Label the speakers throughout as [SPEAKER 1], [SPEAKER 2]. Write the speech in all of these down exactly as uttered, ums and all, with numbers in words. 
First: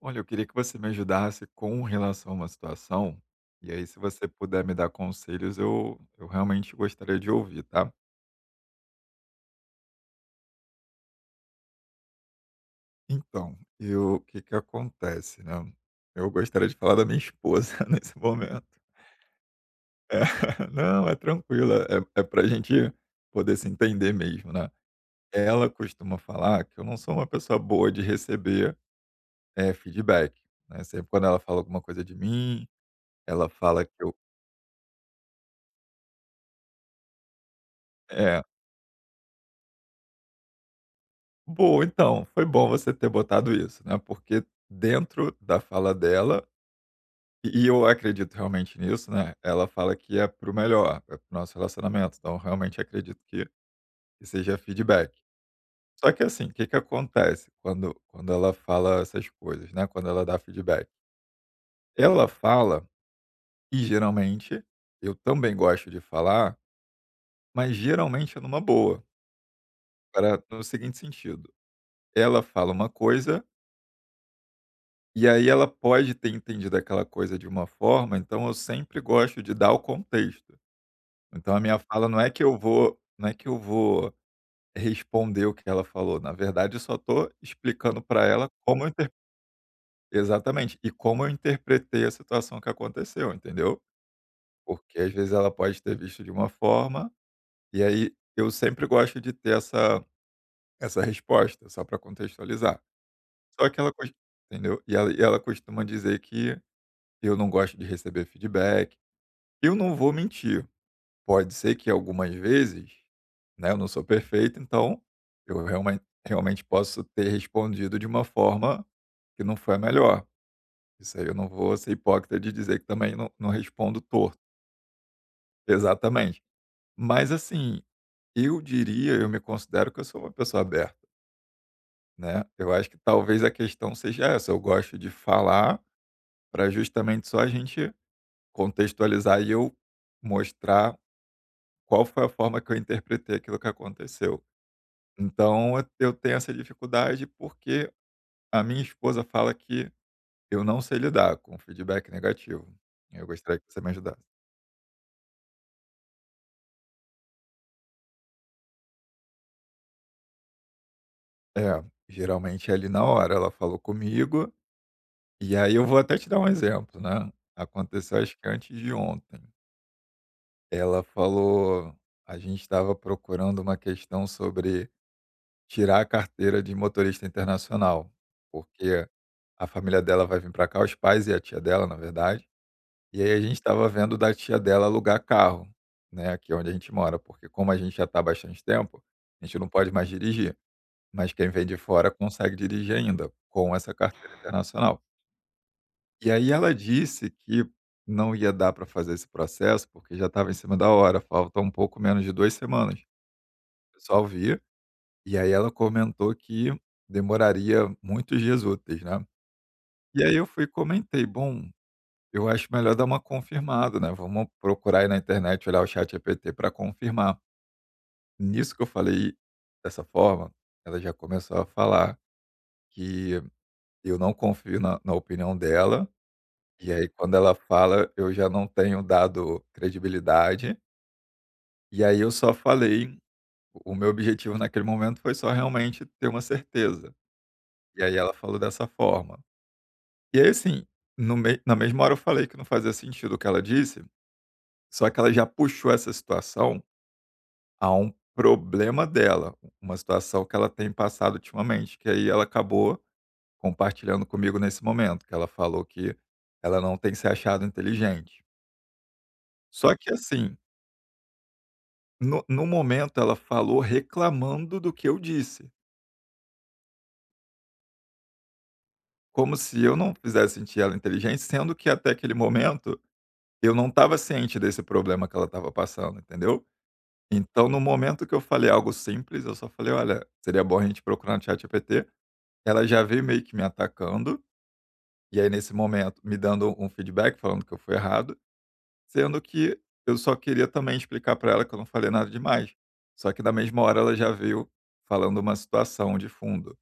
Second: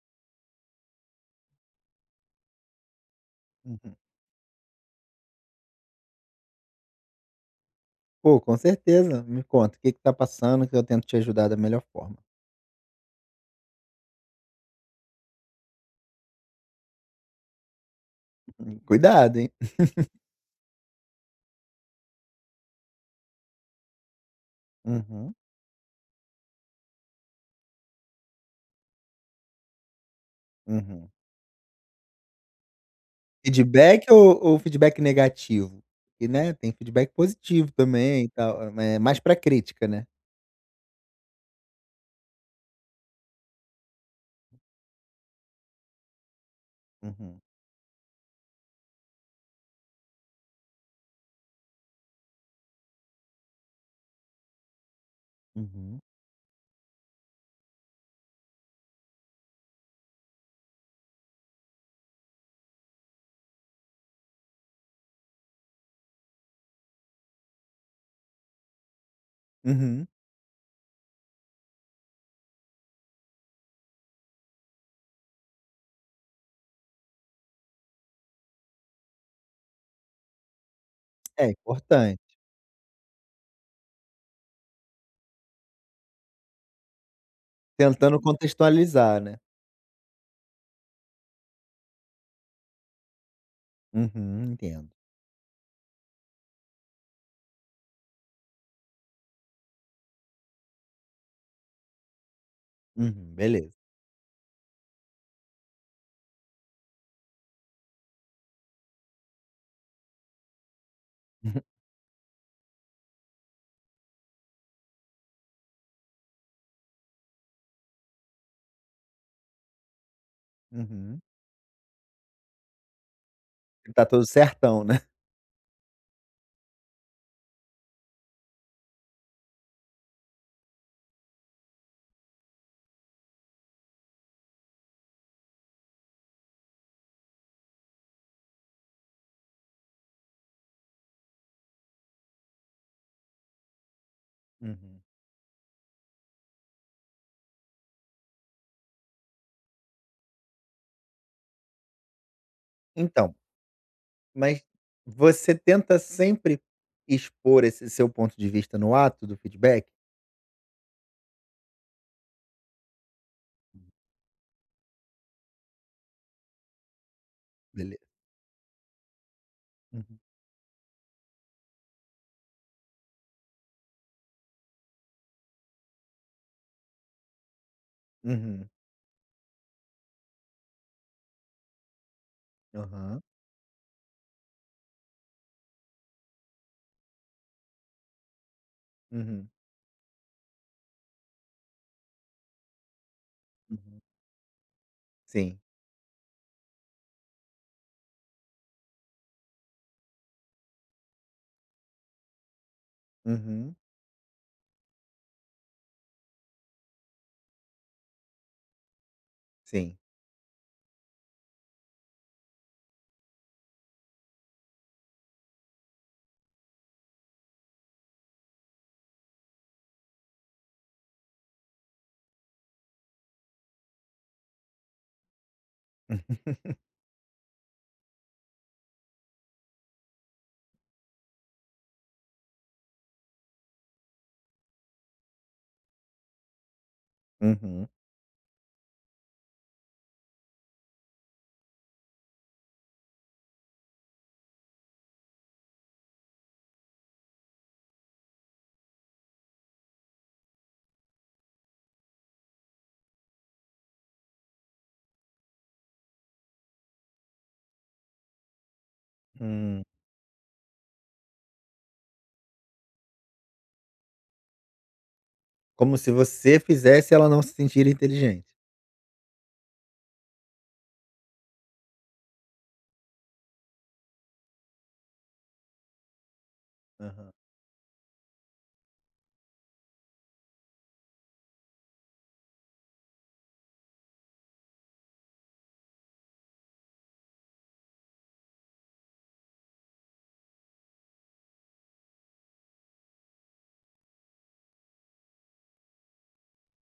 [SPEAKER 1] Olha, eu queria que você me ajudasse com relação a uma situação, e aí
[SPEAKER 2] Uhum.
[SPEAKER 1] se você puder me dar conselhos, eu, eu realmente gostaria de ouvir, tá?
[SPEAKER 2] Pô, com certeza. Me conta, o que que tá passando que eu tento te ajudar da melhor forma.
[SPEAKER 1] Então, eu, o que que acontece, né? Eu gostaria de falar da minha esposa nesse momento.
[SPEAKER 2] Hum, cuidado, hein.
[SPEAKER 1] É, não, é tranquilo, é, é pra gente poder se entender mesmo, né?
[SPEAKER 2] Uhum,
[SPEAKER 1] Ela costuma falar que eu não sou uma pessoa boa de receber é, feedback, né? Sempre
[SPEAKER 2] uhum.
[SPEAKER 1] quando ela fala alguma coisa de mim, ela fala que
[SPEAKER 2] Feedback
[SPEAKER 1] eu...
[SPEAKER 2] ou ou feedback negativo? Que, né, tem feedback positivo também e
[SPEAKER 1] é,
[SPEAKER 2] tal. É mais pra crítica, né.
[SPEAKER 1] Boa, então, foi bom você ter botado isso, né, porque dentro da fala dela,
[SPEAKER 2] Uhum,
[SPEAKER 1] e e eu acredito realmente nisso, né, ela fala que é para o melhor, é para o nosso relacionamento, então realmente acredito que que seja feedback.
[SPEAKER 2] uhum,
[SPEAKER 1] Só que assim, o que que acontece quando quando ela fala essas coisas, né, quando ela dá feedback? Ela fala, e geralmente eu também gosto de falar, mas geralmente é numa boa,
[SPEAKER 2] uhum.
[SPEAKER 1] para no seguinte sentido, ela fala uma coisa. E aí ela pode ter entendido aquela coisa de uma forma, então eu sempre gosto de dar o contexto.
[SPEAKER 2] É
[SPEAKER 1] Então a minha fala não
[SPEAKER 2] importante.
[SPEAKER 1] é que eu vou não é que eu vou responder o que ela falou, na verdade eu só estou explicando
[SPEAKER 2] Tentando
[SPEAKER 1] para ela como eu inter
[SPEAKER 2] contextualizar, né.
[SPEAKER 1] exatamente, e como eu interpretei a situação que aconteceu, entendeu?
[SPEAKER 2] Uhum, entendo.
[SPEAKER 1] Porque às vezes ela pode ter visto de uma forma, e aí eu sempre gosto de ter essa essa resposta, só para contextualizar.
[SPEAKER 2] Uhum,
[SPEAKER 1] Só
[SPEAKER 2] beleza.
[SPEAKER 1] que ela cos Entendeu? E ela e ela costuma dizer que eu não gosto de receber feedback. Eu não vou mentir, pode ser que algumas vezes, né, eu não sou perfeito, então eu realmen realmente posso ter respondido de uma forma que não foi a melhor. Isso
[SPEAKER 2] Uhum.
[SPEAKER 1] aí eu não vou ser hipócrita de dizer que também não não respondo
[SPEAKER 2] Tá tudo
[SPEAKER 1] torto.
[SPEAKER 2] certão, né.
[SPEAKER 1] Exatamente. Mas assim, eu diria, eu me considero que eu sou uma pessoa aberta, né. Eu acho que talvez a questão seja essa, eu gosto de falar para justamente só a gente contextualizar e eu mostrar qual foi a forma que eu interpretei aquilo que aconteceu.
[SPEAKER 2] Uhum.
[SPEAKER 1] Então eu eu tenho essa dificuldade, porque a minha esposa fala que eu não sei lidar com feedback negativo. Eu
[SPEAKER 2] Então,
[SPEAKER 1] gostaria que você me ajudasse.
[SPEAKER 2] mas você tenta sempre expor esse seu ponto de vista no ato do feedback?
[SPEAKER 1] É, geralmente é ali na hora, ela falou comigo, e aí eu vou até te dar um exemplo, né.
[SPEAKER 2] Beleza.
[SPEAKER 1] Aconteceu acho que antes de ontem.
[SPEAKER 2] Uhum.
[SPEAKER 1] Ela falou a gente estava procurando uma questão sobre tirar a carteira de motorista internacional,
[SPEAKER 2] Uhum.
[SPEAKER 1] porque a família dela vai vir para cá, os pais e a tia dela, na verdade. E
[SPEAKER 2] Aham.
[SPEAKER 1] aí a gente estava vendo da tia dela alugar carro, né, aqui onde a gente mora, porque como a gente já está há bastante tempo, a
[SPEAKER 2] Uhum.
[SPEAKER 1] gente não pode mais dirigir, mas quem vem de fora consegue dirigir ainda, com essa
[SPEAKER 2] Uhum.
[SPEAKER 1] carteira internacional.
[SPEAKER 2] Sim.
[SPEAKER 1] E aí ela disse que não ia dar para fazer esse processo, porque já estava em cima da hora, falta um pouco menos de duas semanas.
[SPEAKER 2] Uhum.
[SPEAKER 1] O pessoal via, e aí ela comentou que demoraria muitos dias úteis, né.
[SPEAKER 2] Sim.
[SPEAKER 1] E aí eu fui e comentei: "Bom, eu acho melhor dar uma confirmada, né, vamos procurar aí na internet, olhar o Chat ChatGPT para confirmar." Nisso que eu falei dessa forma, ela já começou a falar que eu não confio na na opinião dela, e aí quando ela fala eu já não tenho dado credibilidade, e aí eu só falei o meu objetivo naquele momento foi só realmente ter uma certeza,
[SPEAKER 2] Uhum.
[SPEAKER 1] e aí ela falou dessa forma. E aí assim, no mei na mesma hora eu falei que não fazia sentido o que ela disse, só que ela já puxou essa situação a um problema dela, uma situação que ela tem passado ultimamente, que aí ela acabou compartilhando comigo nesse momento, que ela falou que ela não tem se achado inteligente.
[SPEAKER 2] Hum.
[SPEAKER 1] Só que assim, no, no momento ela falou reclamando do que eu disse,
[SPEAKER 2] Como se você fizesse ela não se sentir inteligente.
[SPEAKER 1] como se eu não fizesse sentir ela inteligente, sendo que até aquele momento eu não estava ciente desse problema que ela estava passando, entendeu?
[SPEAKER 2] Aham.
[SPEAKER 1] Então, no momento que eu falei algo simples, eu só falei, olha, seria bom a gente procurar no chat G P T. Ela já veio meio que me atacando. E aí, nesse momento, me dando um feedback, falando que eu fui errado, sendo que eu só queria também explicar para ela que eu não falei nada demais. Só que na mesma hora ela já veio falando uma situação de fundo,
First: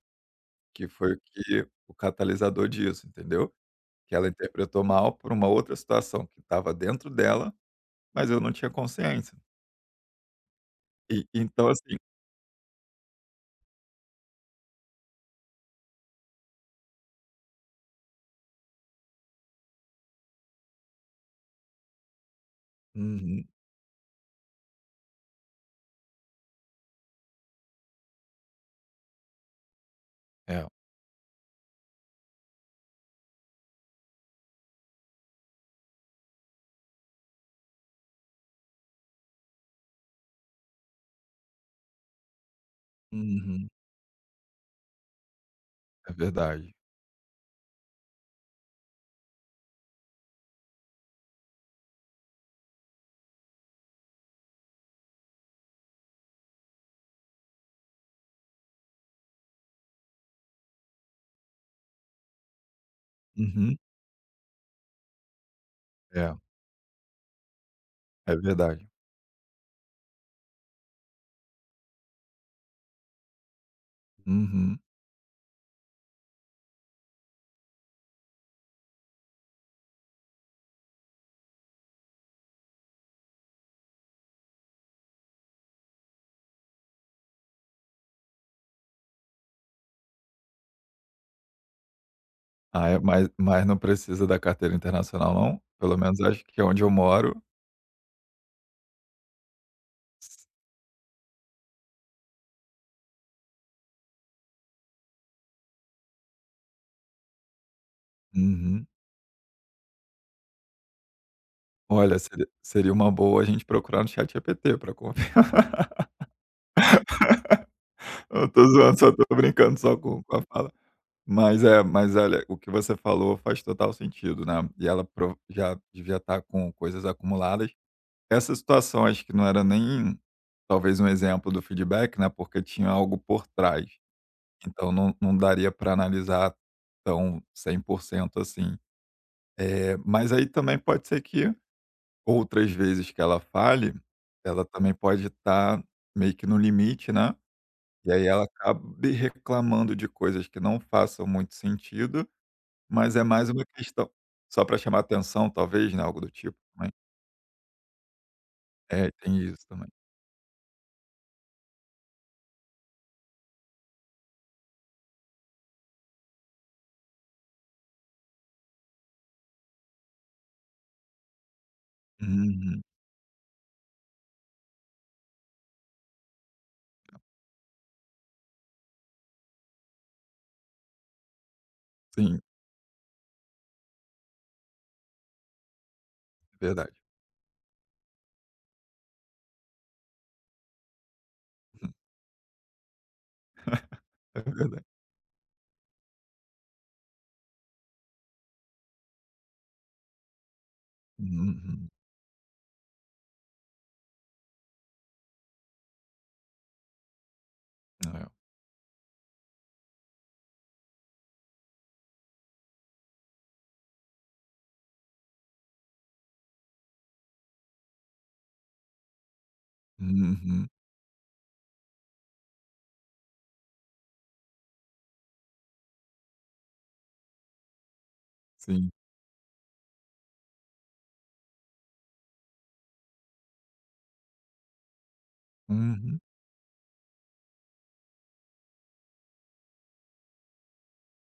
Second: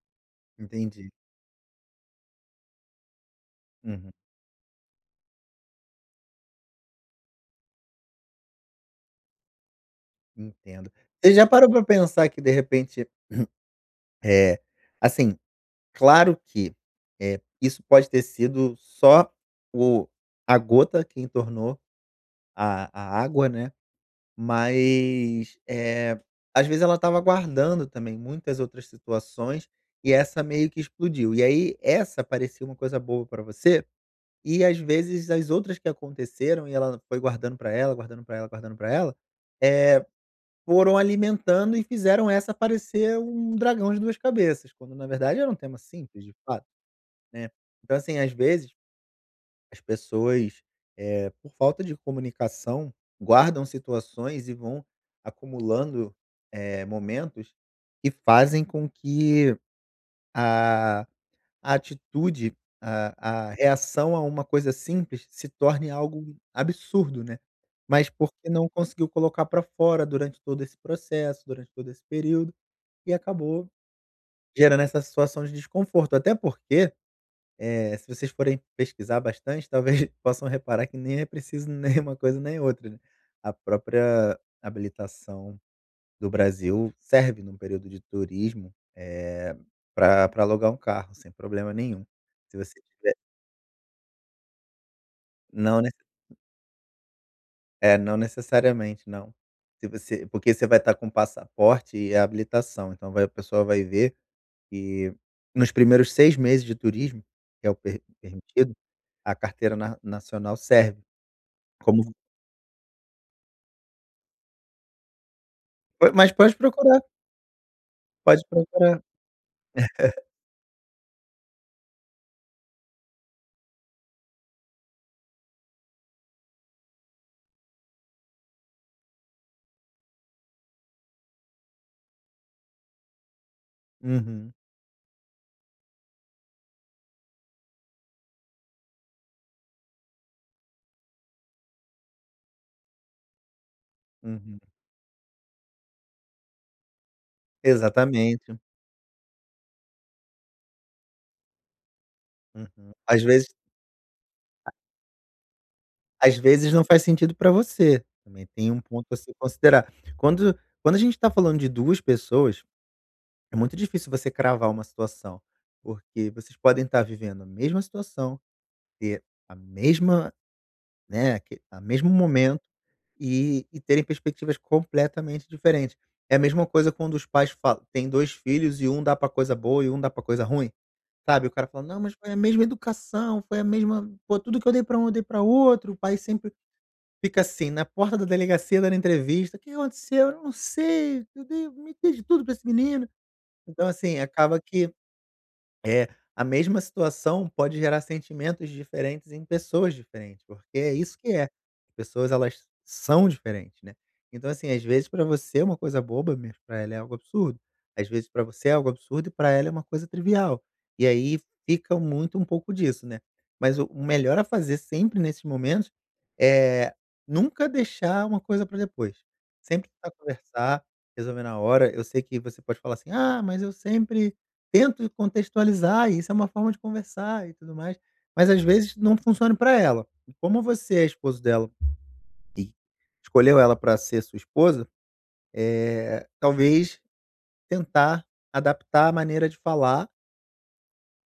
[SPEAKER 1] que
[SPEAKER 2] Entendi.
[SPEAKER 1] foi o que o catalisador disso, entendeu?
[SPEAKER 2] Uhum,
[SPEAKER 1] Que ela interpretou mal por uma outra situação que estava dentro dela, mas eu não tinha consciência.
[SPEAKER 2] entendo.
[SPEAKER 1] E
[SPEAKER 2] Você já
[SPEAKER 1] então
[SPEAKER 2] parou pra
[SPEAKER 1] assim.
[SPEAKER 2] pensar que de repente, é assim, claro que, é. isso pode ter sido só o a gota que entornou a a
[SPEAKER 1] Uhum,
[SPEAKER 2] água, né. Mas, é às vezes ela estava guardando também muitas outras situações, e essa
[SPEAKER 1] é.
[SPEAKER 2] meio que explodiu. E aí essa parecia uma coisa boa para você, e às vezes as outras que aconteceram e ela foi guardando para ela, guardando para ela, guardando para ela, eh, foram alimentando e fizeram essa parecer um
[SPEAKER 1] Uhum,
[SPEAKER 2] dragão de duas cabeças, quando na verdade era um tema
[SPEAKER 1] é
[SPEAKER 2] simples de fato,
[SPEAKER 1] verdade.
[SPEAKER 2] né. Então assim, às vezes as pessoas, eh, por falta de comunicação, guardam situações e vão acumulando, eh, momentos que fazem com que a a atitude, a a
[SPEAKER 1] Uhum,
[SPEAKER 2] reação a uma coisa simples se torne
[SPEAKER 1] é,
[SPEAKER 2] algo absurdo, né. Mas
[SPEAKER 1] é
[SPEAKER 2] porque não
[SPEAKER 1] verdade.
[SPEAKER 2] conseguiu colocar para fora durante todo esse processo, durante todo esse período, e acabou
[SPEAKER 1] Uhum.
[SPEAKER 2] gerando essa situação de desconforto. Até porque eh, se vocês forem pesquisar bastante, talvez possam reparar que nem é preciso nenhuma coisa nem outra, né. A própria habilitação do Brasil serve num período de turismo, para pra alugar um carro, sem problema nenhum. Se você
[SPEAKER 1] Ah, é,
[SPEAKER 2] tiver
[SPEAKER 1] mas mas não precisa da carteira internacional não?
[SPEAKER 2] não
[SPEAKER 1] Pelo
[SPEAKER 2] nece
[SPEAKER 1] menos acho que é onde eu moro.
[SPEAKER 2] é, não necessariamente, não. Se você porque você vai estar com passaporte e a habilitação, então vai a pessoa vai ver que nos primeiros seis meses de turismo, que é o per permitido,
[SPEAKER 1] Uhum.
[SPEAKER 2] a carteira na nacional serve como.
[SPEAKER 1] Olha, seria seria uma boa a gente procurar no chat G P T pra confiar.
[SPEAKER 2] Pô, mas pode procurar, pode
[SPEAKER 1] Eu tô zoando,
[SPEAKER 2] procurar.
[SPEAKER 1] só tô brincando só com com a fala. Mas é, mas olha, o que você falou faz total sentido, né, e ela pro já devia estar com coisas acumuladas. Essa situação acho que não era nem, talvez, um exemplo do feedback, né, porque tinha algo por trás,
[SPEAKER 2] Uhum,
[SPEAKER 1] então não não daria para analisar tão cem por cento assim. Mas aí também pode ser que outras vezes que ela fale,
[SPEAKER 2] uhum.
[SPEAKER 1] ela também pode estar meio que no limite, né? E aí ela
[SPEAKER 2] Exatamente.
[SPEAKER 1] acabe reclamando de coisas que não façam muito sentido,
[SPEAKER 2] Uhum.
[SPEAKER 1] mas é
[SPEAKER 2] Às
[SPEAKER 1] mais
[SPEAKER 2] vezes
[SPEAKER 1] uma questão só para chamar atenção, talvez, né? Algo do
[SPEAKER 2] às
[SPEAKER 1] tipo
[SPEAKER 2] vezes não
[SPEAKER 1] também.
[SPEAKER 2] faz sentido para você, também tem um ponto
[SPEAKER 1] É,
[SPEAKER 2] a se
[SPEAKER 1] tem isso também.
[SPEAKER 2] considerar. Quando quando a gente está falando de duas pessoas, é muito difícil você cravar uma situação, porque vocês podem estar vivendo a mesma situação, ter a mesma, né, aque a mesmo momento
[SPEAKER 1] Uhum.
[SPEAKER 2] e e terem perspectivas completamente diferentes. É a mesma coisa quando os pais falam tem dois filhos e um dá para coisa boa e um dá para coisa ruim. Sabe, o cara fala: "Não, mas foi a
[SPEAKER 1] Sim,
[SPEAKER 2] mesma educação, foi a mesma pô, tudo que eu dei pra um, eu dei pra outro". O pai sempre
[SPEAKER 1] é verdade.
[SPEAKER 2] fica assim, na porta da delegacia dando entrevista: "O que aconteceu?", "Eu não sei, eu dei me dei de tudo pra esse menino". Então, assim,
[SPEAKER 1] É
[SPEAKER 2] acaba
[SPEAKER 1] verdade.
[SPEAKER 2] que é, a mesma situação pode gerar sentimentos diferentes em pessoas diferentes, porque é isso que é.
[SPEAKER 1] Uhum.
[SPEAKER 2] As pessoas, elas são diferentes, né. Então, assim, às vezes para você é uma coisa boba, mas pra ela é algo absurdo. Às
[SPEAKER 1] É.
[SPEAKER 2] vezes para você é algo absurdo e para ela é uma coisa trivial. E aí fica muito um pouco disso, né. Mas o o melhor a fazer sempre nesses momentos é nunca deixar uma coisa para depois. Sempre tentar
[SPEAKER 1] Uhum.
[SPEAKER 2] conversar, resolver na hora. Eu sei que você pode falar assim: "Ah, mas eu sempre tento contextualizar, e isso é uma forma de conversar e tudo mais, mas às
[SPEAKER 1] Sim.
[SPEAKER 2] vezes não funciona para ela". E como você é esposo dela e escolheu ela para ser sua esposa,
[SPEAKER 1] Uhum.
[SPEAKER 2] é talvez tentar adaptar a maneira de falar,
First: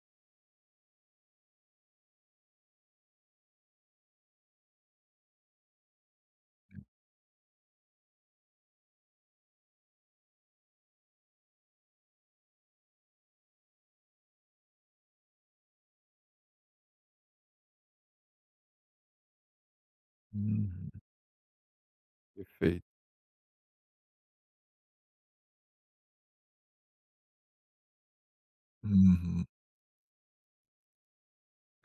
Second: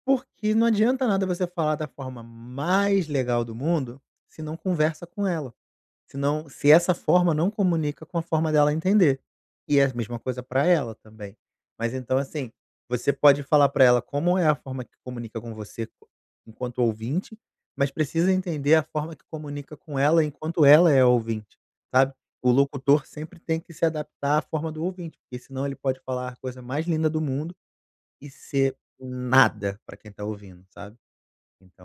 [SPEAKER 2] porque não adianta nada você falar da forma mais legal do mundo se não conversa com ela. Se não se essa forma não comunica com a forma dela entender. E é a mesma coisa para ela também. Mas então, assim, você pode falar para ela como é a forma que comunica com você co- enquanto ouvinte, mas precisa entender a forma que comunica com ela enquanto
[SPEAKER 1] Uhum.
[SPEAKER 2] ela é ouvinte, sabe. O
[SPEAKER 1] Perfeito.
[SPEAKER 2] locutor sempre tem que se adaptar à forma do ouvinte, porque senão ele pode falar a coisa mais linda do mundo e ser
[SPEAKER 1] Uhum.
[SPEAKER 2] nada para quem está ouvindo, sabe.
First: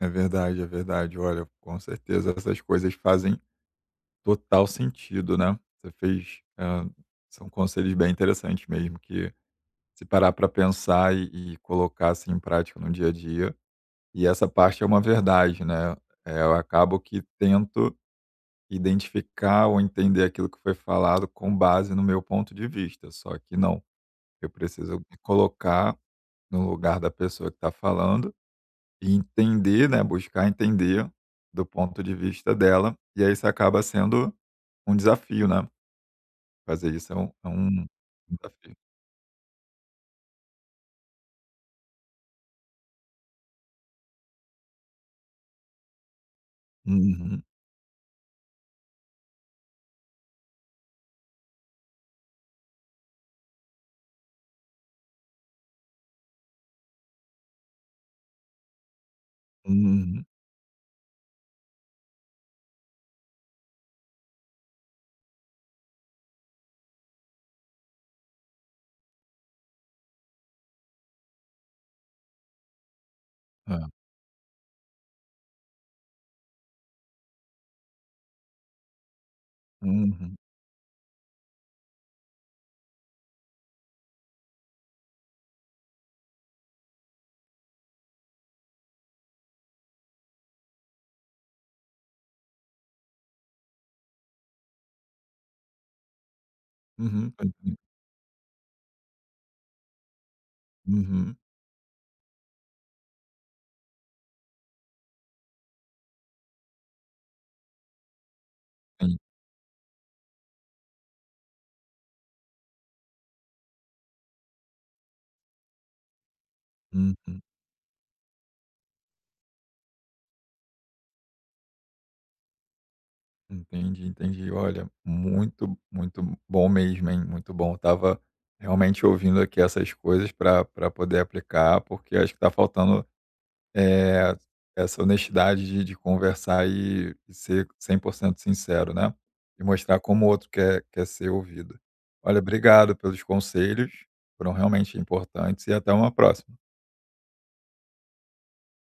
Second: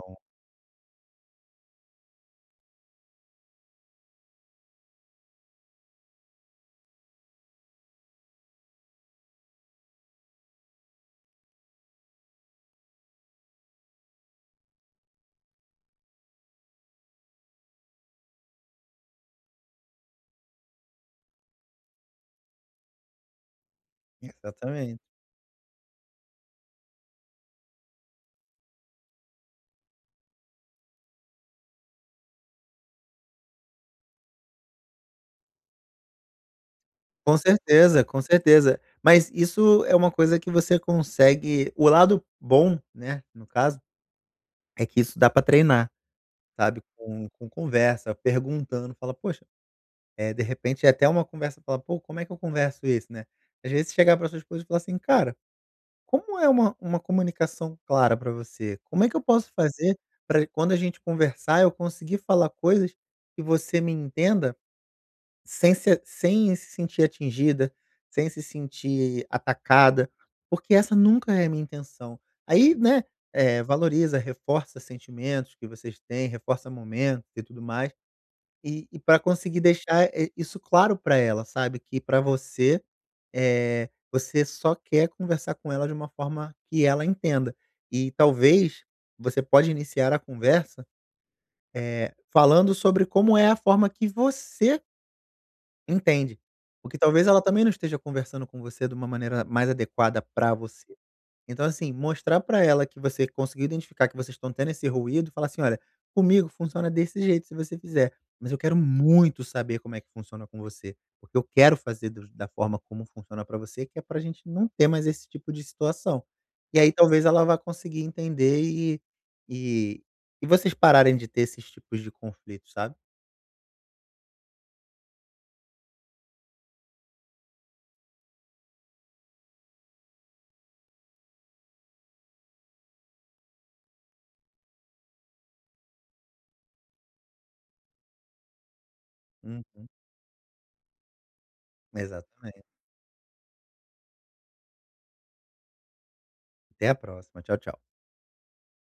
[SPEAKER 1] É verdade, é verdade. Olha, com certeza essas coisas fazem total sentido, né. Você fez, hã, são conselhos bem interessantes mesmo que se parar para pensar e e colocar, assim, em prática no dia a dia. E essa parte é uma verdade, né. Eh, eu acabo que tento identificar ou entender aquilo que foi falado com base no meu ponto de vista, só que não, eu preciso
[SPEAKER 2] exatamente.
[SPEAKER 1] me colocar no lugar da pessoa que está falando e entender, né, buscar entender do ponto de vista dela, e aí isso acaba sendo um desafio, né? Fazer isso é um
[SPEAKER 2] Com
[SPEAKER 1] é um
[SPEAKER 2] certeza, com
[SPEAKER 1] desafio.
[SPEAKER 2] certeza. Mas isso é uma coisa que você consegue o lado bom, né, no caso, é que isso dá pra treinar, sabe, com
[SPEAKER 1] Uhum,
[SPEAKER 2] com conversa, perguntando, fala: "Poxa", é de repente é até uma conversa, fala: "Pô, como é que eu converso isso, né?". Às vezes chegar pra sua esposa e falar assim: "Cara, como é uma uma comunicação clara pra você? Como é que eu posso fazer
[SPEAKER 1] uhum.
[SPEAKER 2] pra quando a gente conversar, eu conseguir falar coisas que você me entenda?" Sem se sem se sentir atingida, sem se sentir atacada, porque essa nunca é a minha intenção. Aí, né, eh,
[SPEAKER 1] É,
[SPEAKER 2] valoriza, reforça sentimentos que vocês têm, reforça momentos e tudo mais, e e pra conseguir deixar, eh,
[SPEAKER 1] uhum,
[SPEAKER 2] isso claro para ela, sabe, que para você, eh, você só quer conversar com ela de uma forma que ela entenda. E talvez você pode iniciar a conversa, eh, falando sobre como é a forma que você entende. Porque
[SPEAKER 1] uhum,
[SPEAKER 2] talvez ela
[SPEAKER 1] eu
[SPEAKER 2] também não
[SPEAKER 1] entendo.
[SPEAKER 2] esteja conversando com você de uma maneira mais adequada pra você.
[SPEAKER 1] Uhum,
[SPEAKER 2] Então, assim, mostrar pra ela que você conseguiu identificar que vocês estão tendo esse ruído, falar assim: "Olha, comigo funciona desse jeito se você fizer, mas eu quero
[SPEAKER 1] sim.
[SPEAKER 2] muito saber como é que funciona com você, porque eu quero fazer do da forma como funciona pra você, que é pra gente não ter mais esse tipo de situação". E aí talvez
[SPEAKER 1] Uhum.
[SPEAKER 2] ela vá conseguir entender e e e vocês pararem de ter esses tipos de conflitos, sabe.
[SPEAKER 1] Entendi, entendi. Olha, muito, muito bom mesmo, hein, muito bom. Eu tava realmente ouvindo aqui essas coisas para para poder aplicar, porque acho que tá faltando É, essa honestidade de de conversar e e ser cem por cento sincero, né, e
[SPEAKER 2] Uhum.
[SPEAKER 1] mostrar como o outro quer quer ser ouvido. Olha,
[SPEAKER 2] Exatamente.
[SPEAKER 1] obrigado pelos conselhos, foram realmente importantes e até uma próxima.
[SPEAKER 2] Até a próxima. Tchau, tchau.